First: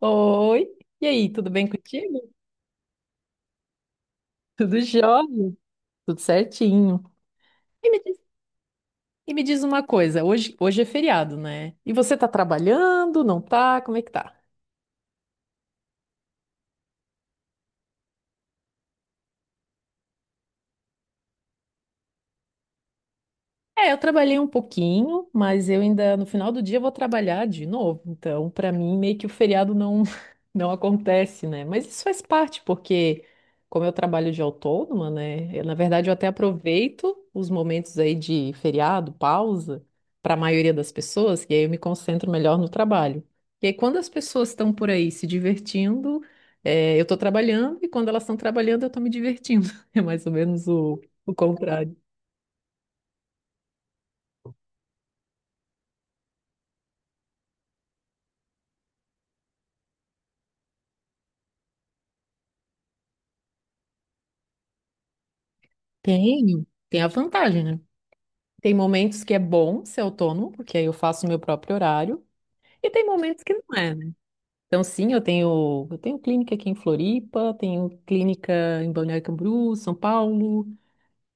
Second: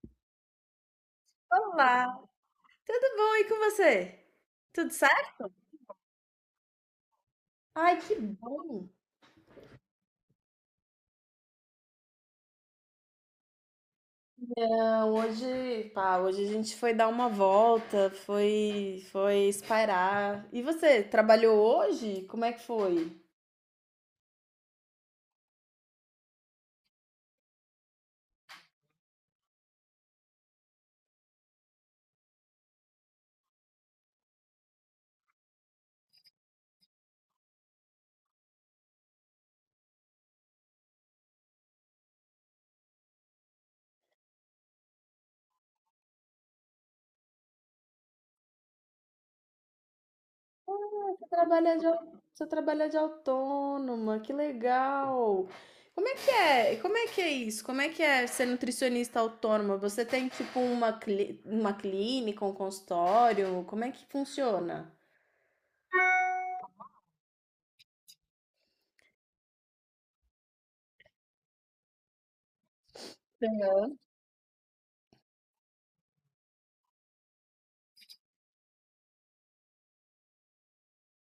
Oi, e aí, tudo bem Olá, contigo? tudo bom e com você? Tudo Tudo certo? jóia, tudo certinho. E Ai, me que diz, bom. e me diz uma coisa, hoje é feriado, né? E você tá trabalhando, não tá? Como é que tá? Não, hoje, pá, hoje a gente foi dar uma volta, foi espairar. E você, trabalhou hoje? Como é que foi? É, eu trabalhei um pouquinho, mas eu ainda no final do dia eu vou trabalhar de novo. Então, para mim, meio que o feriado não não acontece, né? Mas isso faz parte, porque como eu trabalho de autônoma, né? eu, na verdade, eu até aproveito os momentos aí de feriado, pausa, para a maioria das pessoas, e aí eu me concentro melhor no trabalho. E aí, quando as pessoas estão por aí se divertindo, eu estou trabalhando, e quando elas estão trabalhando, eu estou me divertindo. É mais ou menos o, Você o trabalha de, contrário. Você trabalha de autônoma, que legal. Como é que é? Como é que é isso? Como é que é ser nutricionista autônoma? Você tem tipo uma, uma clínica, um consultório? Como é que funciona? Tem, tem a vantagem, né? Tem momentos que é bom ser autônomo, porque aí eu faço o meu próprio horário, e tem momentos que não é, né? Então, sim, eu tenho clínica aqui em Floripa, tenho clínica em Balneário Camboriú, São Paulo,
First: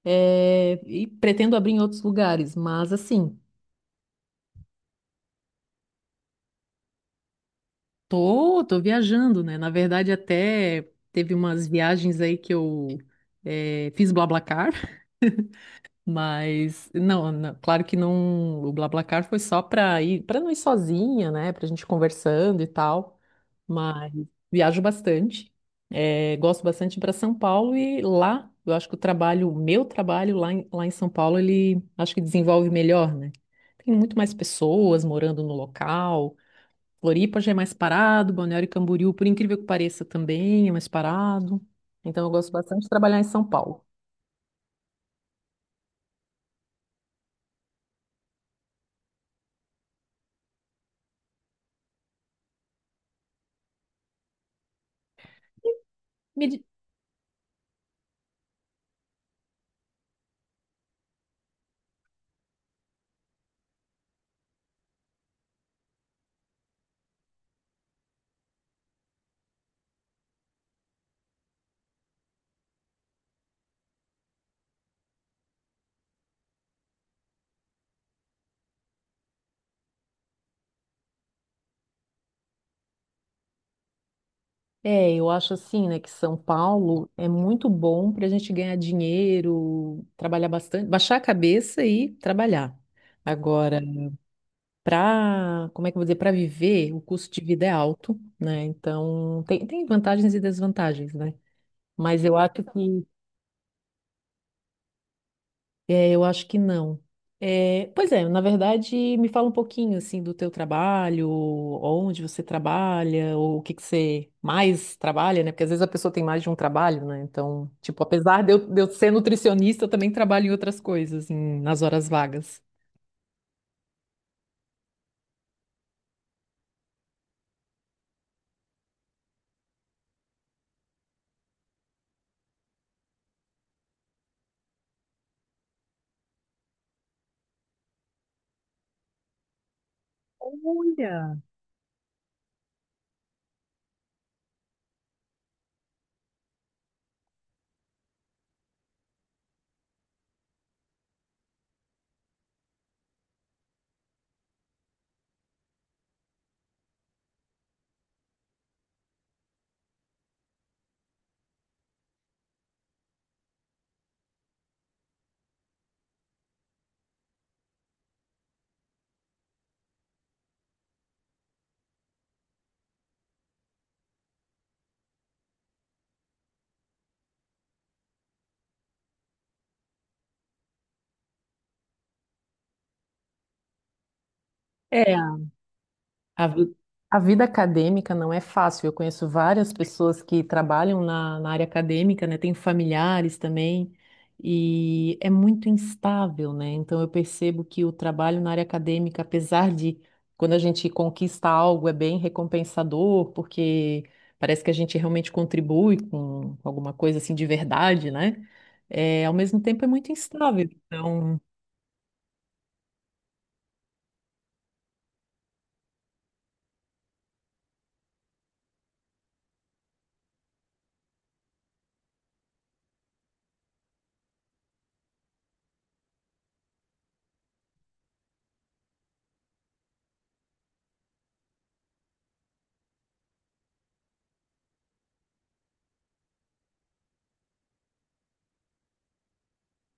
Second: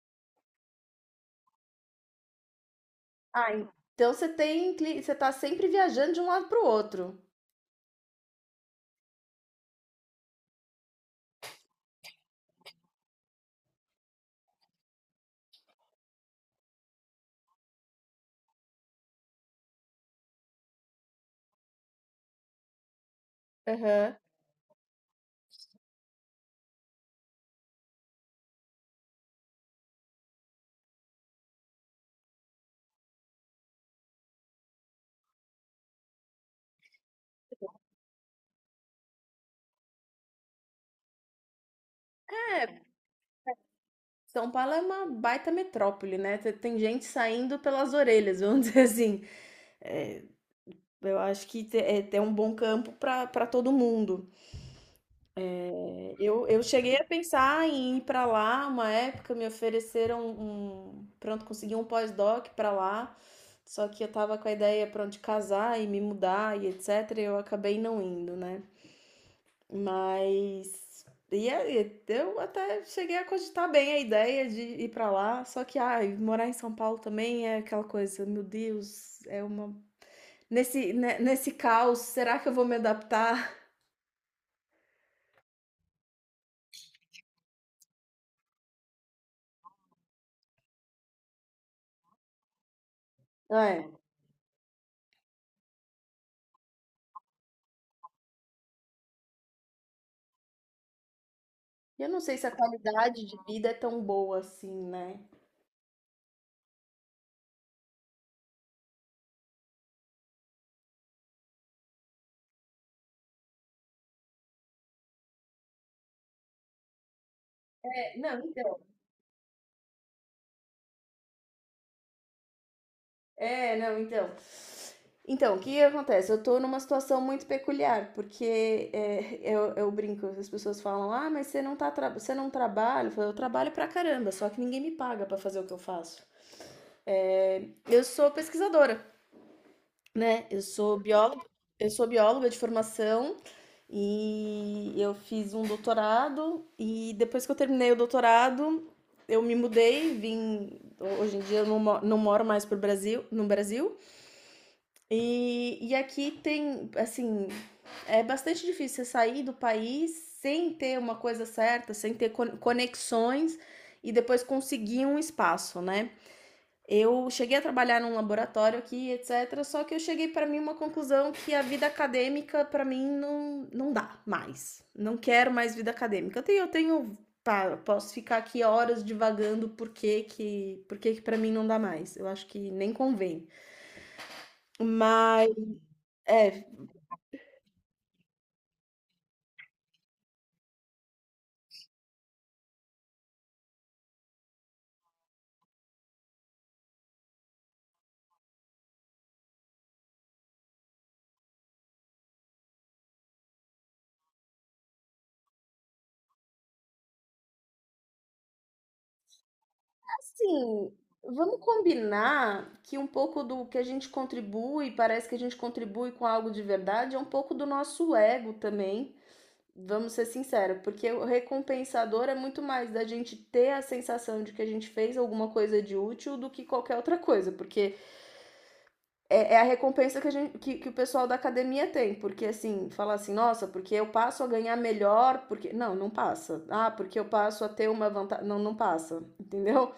e pretendo abrir em outros lugares, mas assim, Ah, então você tem, você tá sempre viajando de um lado pro outro. tô viajando, né? Na verdade, até teve umas viagens aí que eu fiz BlaBlaCar. Mas não, não, claro que não, o BlaBlaCar foi só para ir, para não ir sozinha, né, pra gente conversando e tal. Mas Aham. viajo bastante. Gosto bastante para São Paulo e lá, eu acho que o trabalho, o meu trabalho lá em São Paulo, ele acho que desenvolve melhor, né? Tem muito mais pessoas morando no local. Floripa já é mais parado, Balneário Camboriú, por incrível que pareça, também é mais parado. Então eu gosto bastante de trabalhar em São Paulo. São Paulo é uma baita metrópole, né? Tem gente saindo pelas orelhas, vamos dizer assim. É, eu acho que é, tem um bom campo para para todo mundo. É, eu cheguei a pensar em ir para lá uma época, me ofereceram um. Pronto, consegui um pós-doc para lá. Só que eu tava com a ideia, pronto, de casar e me mudar e etc. E eu acabei não indo, né? Mas e aí, eu até cheguei a cogitar bem a ideia de ir pra lá, só que ai, morar em São Paulo também é aquela coisa, meu Deus, é uma nesse caos, será que eu vou me adaptar? É, eu acho assim, né, que São Paulo é muito bom para a gente ganhar dinheiro, trabalhar bastante, baixar a cabeça e trabalhar. Agora, É. para, como é que eu vou dizer, para viver, o custo de vida é alto, né? Então, tem, tem vantagens e desvantagens, né? Eu não Mas eu sei se acho a que… qualidade de vida é tão boa assim, né? É, eu acho que não. É, pois é, na verdade, me fala um pouquinho assim do teu trabalho, onde você trabalha, ou o que que você mais trabalha, né? Porque às vezes a pessoa tem mais de um trabalho, né? Então, tipo, É, não. apesar de eu ser nutricionista, eu também trabalho em outras coisas, em- nas horas vagas. É, não, então. Então, o que acontece? Eu tô numa situação muito peculiar, porque é, eu brinco, as pessoas falam, ah, mas você não, tá tra você não trabalha? Eu, falo, eu trabalho pra caramba, só que ninguém me paga pra fazer o que eu faço. Eu sou pesquisadora, né? Olha, Eu sou bióloga de formação e eu fiz um doutorado e depois que eu terminei o doutorado, eu me mudei, vim. Hoje em dia eu não moro mais pro Brasil, no Brasil. E aqui tem, assim, é bastante difícil você sair do país sem ter uma coisa certa, sem ter conexões e depois conseguir um espaço, né? Eu cheguei a trabalhar num laboratório aqui, etc. Só que eu cheguei para mim uma conclusão que a vida acadêmica para mim não dá mais. Não quero mais vida acadêmica. Eu tenho, pá, eu posso ficar aqui horas divagando por que que para mim não dá mais. Eu acho que nem convém. é, Mas a, é. vi- a vida acadêmica não é fácil. Eu conheço várias pessoas que trabalham na, na área acadêmica, né? Tenho familiares também, e é muito instável, né? Então eu percebo que o trabalho na área acadêmica, apesar de quando a gente conquista algo, é bem recompensador, porque parece que a gente realmente contribui com alguma coisa assim de verdade, né? É, ao mesmo tempo é muito instável. Assim, Então. vamos combinar que um pouco do que a gente contribui, parece que a gente contribui com algo de verdade, é um pouco do nosso ego também. Vamos ser sinceros, porque o recompensador é muito mais da gente ter a sensação de que a gente fez alguma coisa de útil do que qualquer outra coisa, porque é, é a recompensa que, a gente, que o pessoal da academia tem, porque assim, falar assim, nossa, porque eu passo a ganhar melhor, porque. Não passa. Ah, porque eu passo a ter uma vantagem. Não passa, entendeu?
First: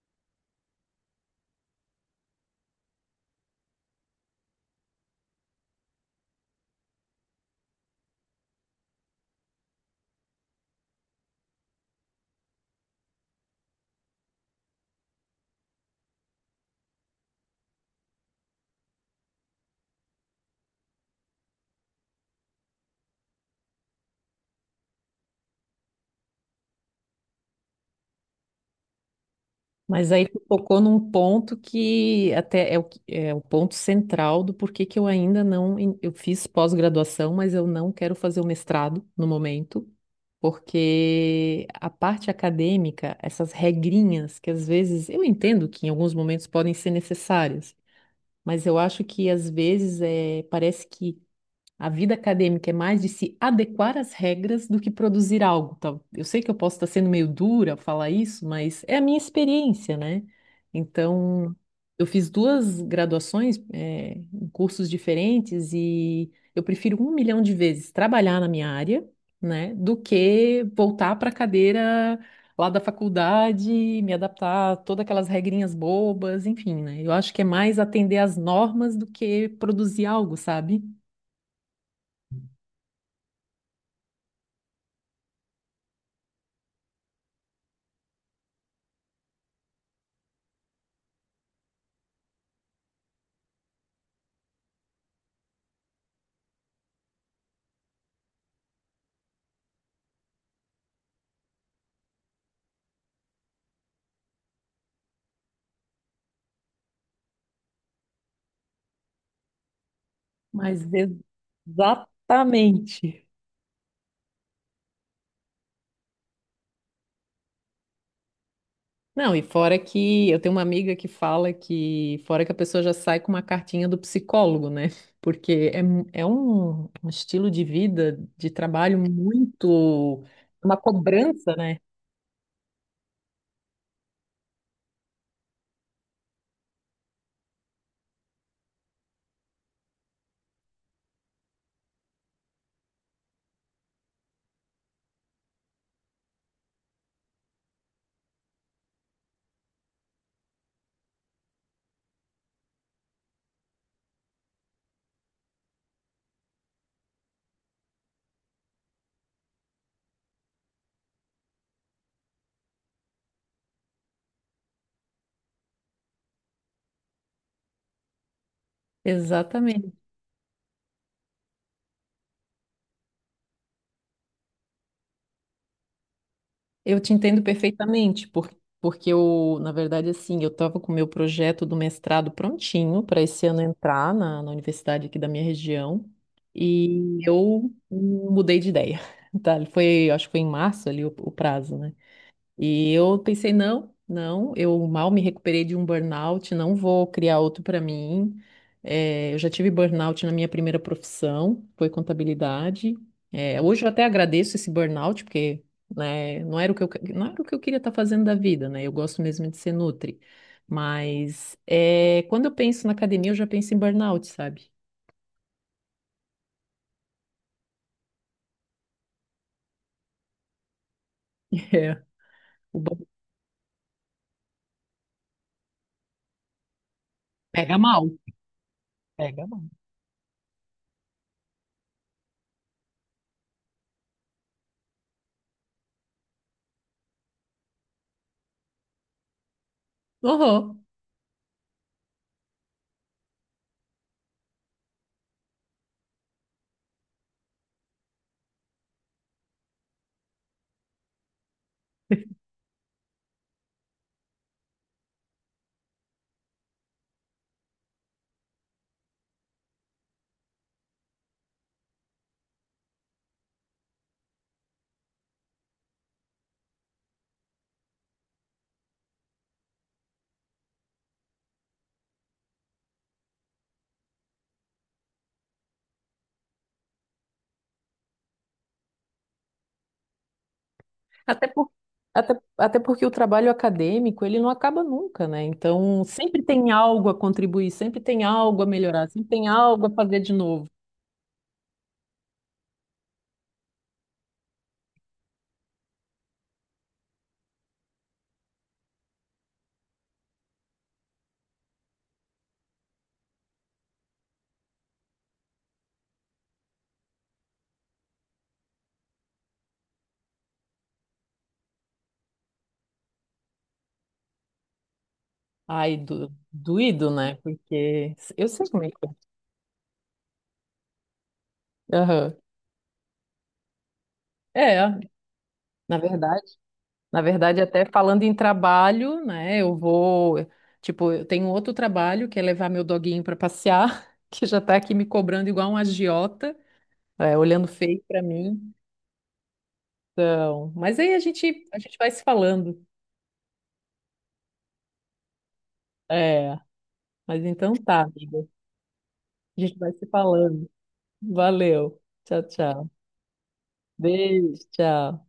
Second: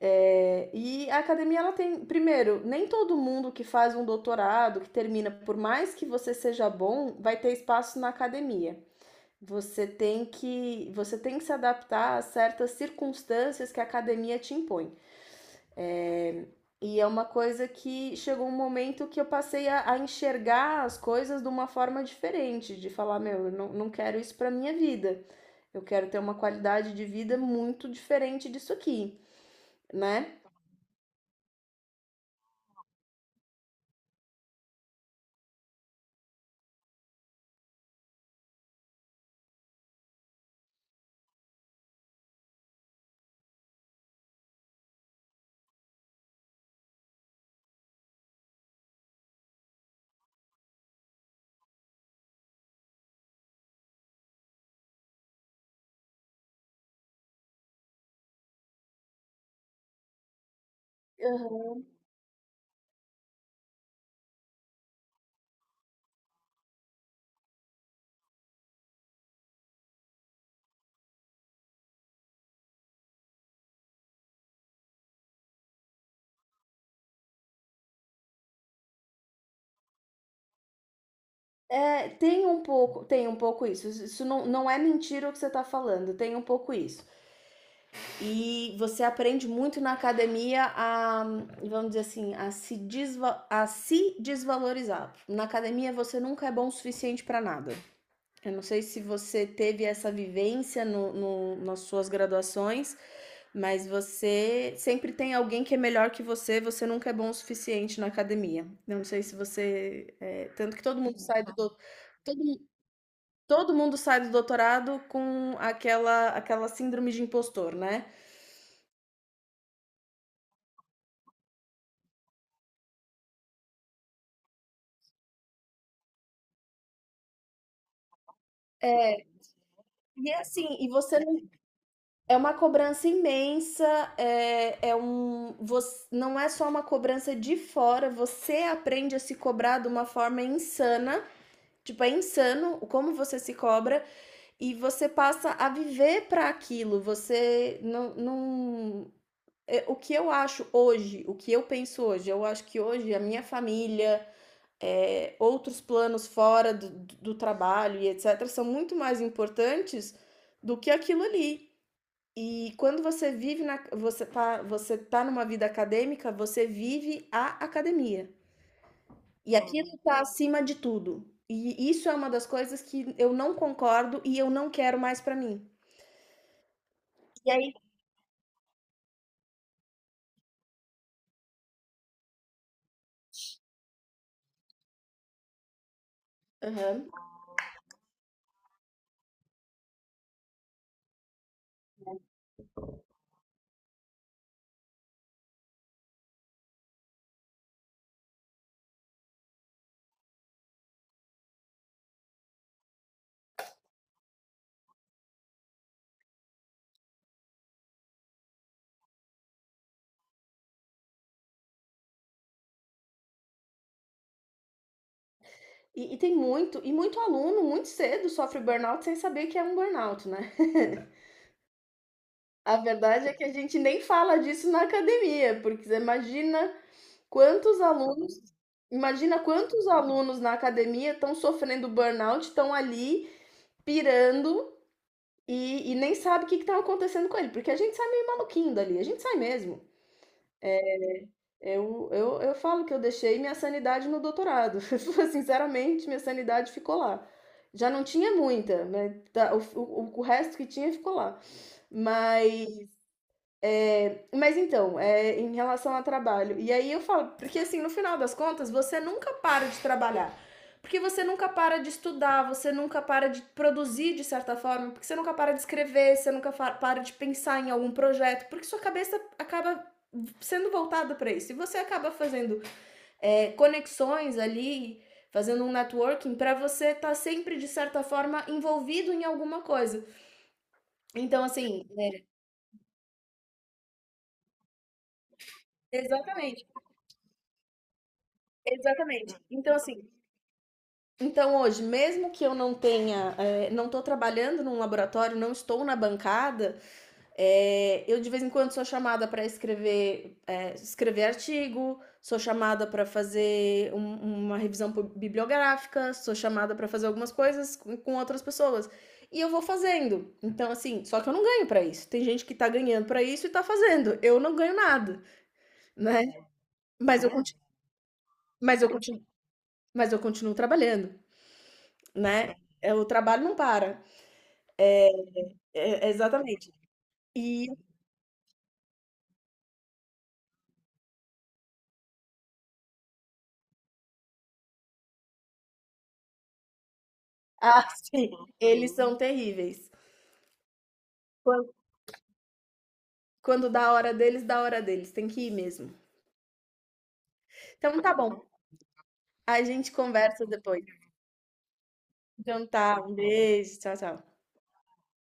É, e a academia, ela tem, primeiro, nem todo mundo que faz um doutorado, que termina, por mais que você seja bom, vai ter espaço na academia. Você tem que se adaptar a certas circunstâncias que a academia te impõe. E é uma coisa que chegou um momento que eu passei a enxergar as coisas de uma forma diferente, de falar, meu, eu não quero isso para minha vida. Eu quero ter uma qualidade de vida muito diferente disso aqui, Mas aí né? tu tocou num ponto que até é o, que- é o ponto central do porquê que eu ainda não. en- Eu fiz pós-graduação, mas eu não quero fazer o mestrado no momento, porque a parte acadêmica, essas regrinhas que às vezes eu entendo que em alguns momentos podem ser necessárias, mas eu acho que às vezes parece que a vida acadêmica é mais de se adequar às regras do que produzir algo. Tá? Eu sei que eu posso estar sendo meio dura ao falar isso, mas é a minha experiência, né? Então, eu fiz duas graduações, em cursos diferentes e eu prefiro um milhão de vezes trabalhar na minha área, né, do que voltar para a cadeira lá da faculdade, me adaptar a todas aquelas regrinhas bobas, enfim, né? Eu acho que é mais atender às normas do que produzir algo, sabe? É, tem um pouco isso. Isso isso não é mentira o que você está falando, tem um pouco isso. E você aprende muito na academia a, vamos dizer assim, a se desvalorizar. Na academia você nunca é bom o suficiente para nada. Eu não sei se você teve essa vivência no, nas suas graduações, mas você sempre tem alguém que é melhor que você, você nunca é bom o suficiente na academia. Eu não sei se você. É, tanto Mas que todo mundo sai do, todo exatamente. Todo mundo sai do doutorado com aquela síndrome de impostor, né. Não, e fora que eu tenho uma amiga que fala que, fora que a pessoa já sai com uma cartinha do psicólogo, né? Porque é, mu- é um estilo de vida, de trabalho É, muito, e é assim, uma e você não cobrança, né? é uma cobrança imensa, é é um você não é só uma cobrança de fora, você aprende a se cobrar de uma forma insana, tipo, é insano como você se cobra e você passa a viver para aquilo, você não não o que eu acho hoje, o que eu penso hoje, eu acho que hoje a minha família, é, outros planos fora do, do trabalho e etc., são muito mais importantes do que aquilo ali. E quando você vive na, você tá numa vida acadêmica, você vive a academia. E aquilo Exatamente. está acima de tudo. E isso é uma das coisas que eu não concordo e eu não quero mais para mim. Eu te entendo E aí. perfeitamente, por- porque eu, na verdade, assim, eu estava com o meu projeto do mestrado prontinho para esse ano entrar na, na universidade aqui da minha região Aham. e eu mudei de ideia, tá? Foi, acho que foi em março ali o prazo, né? E eu pensei, não, não, eu mal me recuperei de um burnout, não vou criar outro para mim. Eu já tive burnout na minha primeira profissão, foi contabilidade. Hoje eu até agradeço esse burnout, porque, né, não era o que eu, que- não era o que eu queria estar fazendo da vida, né? Eu gosto mesmo de ser nutri. Mas quando eu penso na academia, eu já penso em burnout, sabe? E, e tem muito, e muito aluno, muito cedo, sofre burnout sem saber que é um burnout, né? É, A o bur- verdade é que a gente nem fala disso na academia, porque você Pega quantos mal. alunos, imagina Pega mal. quantos alunos na academia estão sofrendo burnout, estão ali pirando e nem sabe o que está acontecendo com ele, porque a gente sai meio maluquinho dali, a gente sai mesmo. Uhum. Eu falo que eu deixei minha sanidade no doutorado. Sinceramente, minha sanidade ficou lá. Já não tinha muita, né? Tá. O resto que tinha ficou lá. Mas Mas então, é, em relação ao trabalho. E aí eu falo, porque assim, no final das contas, você nunca para de trabalhar. Porque você nunca para de estudar, você nunca para de produzir de certa forma, porque você nunca para de escrever, você nunca para de pensar em algum projeto, porque sua cabeça acaba sendo voltada para isso. E você acaba fazendo conexões ali, fazendo um networking para você estar tá sempre, de certa forma, envolvido em alguma coisa. Então, Até por, assim, é, até até porque o trabalho acadêmico, ele não acaba nunca, né? Então, sempre exatamente, tem algo a contribuir, sempre tem algo a melhorar, sempre exatamente. tem Então, algo a assim, fazer de novo. então hoje, mesmo que eu não tenha, é, não estou trabalhando num laboratório, não estou na bancada, é, eu de vez em quando sou chamada para escrever, é, escrever artigo, sou chamada para fazer uma revisão bibliográfica, sou chamada para fazer algumas coisas com outras pessoas. E eu vou fazendo. Então, assim, só que eu não ganho para isso. Tem gente que tá ganhando para isso e tá fazendo. Eu não ganho nada, Ai, né? do, doído, Mas né? Porque eu sei mas como é que continuo, mas eu continuo trabalhando, é. Aham. né? É, o trabalho não para. É, na É, verdade, exatamente. E até falando em trabalho, né? Eu vou, tipo, eu tenho outro trabalho que é levar meu doguinho para passear, que já tá aqui me cobrando igual um agiota, é, olhando ah, feio para sim, mim. eles são terríveis. Então, mas aí Quan a gente vai se falando. Quando dá a hora deles, dá a hora deles, tem que ir mesmo. É, mas então Então tá, tá bom, amiga. A a gente vai gente se conversa falando. depois. Valeu. Tchau, Então tchau. tá, um beijo, tchau, tchau. Beijo, tchau.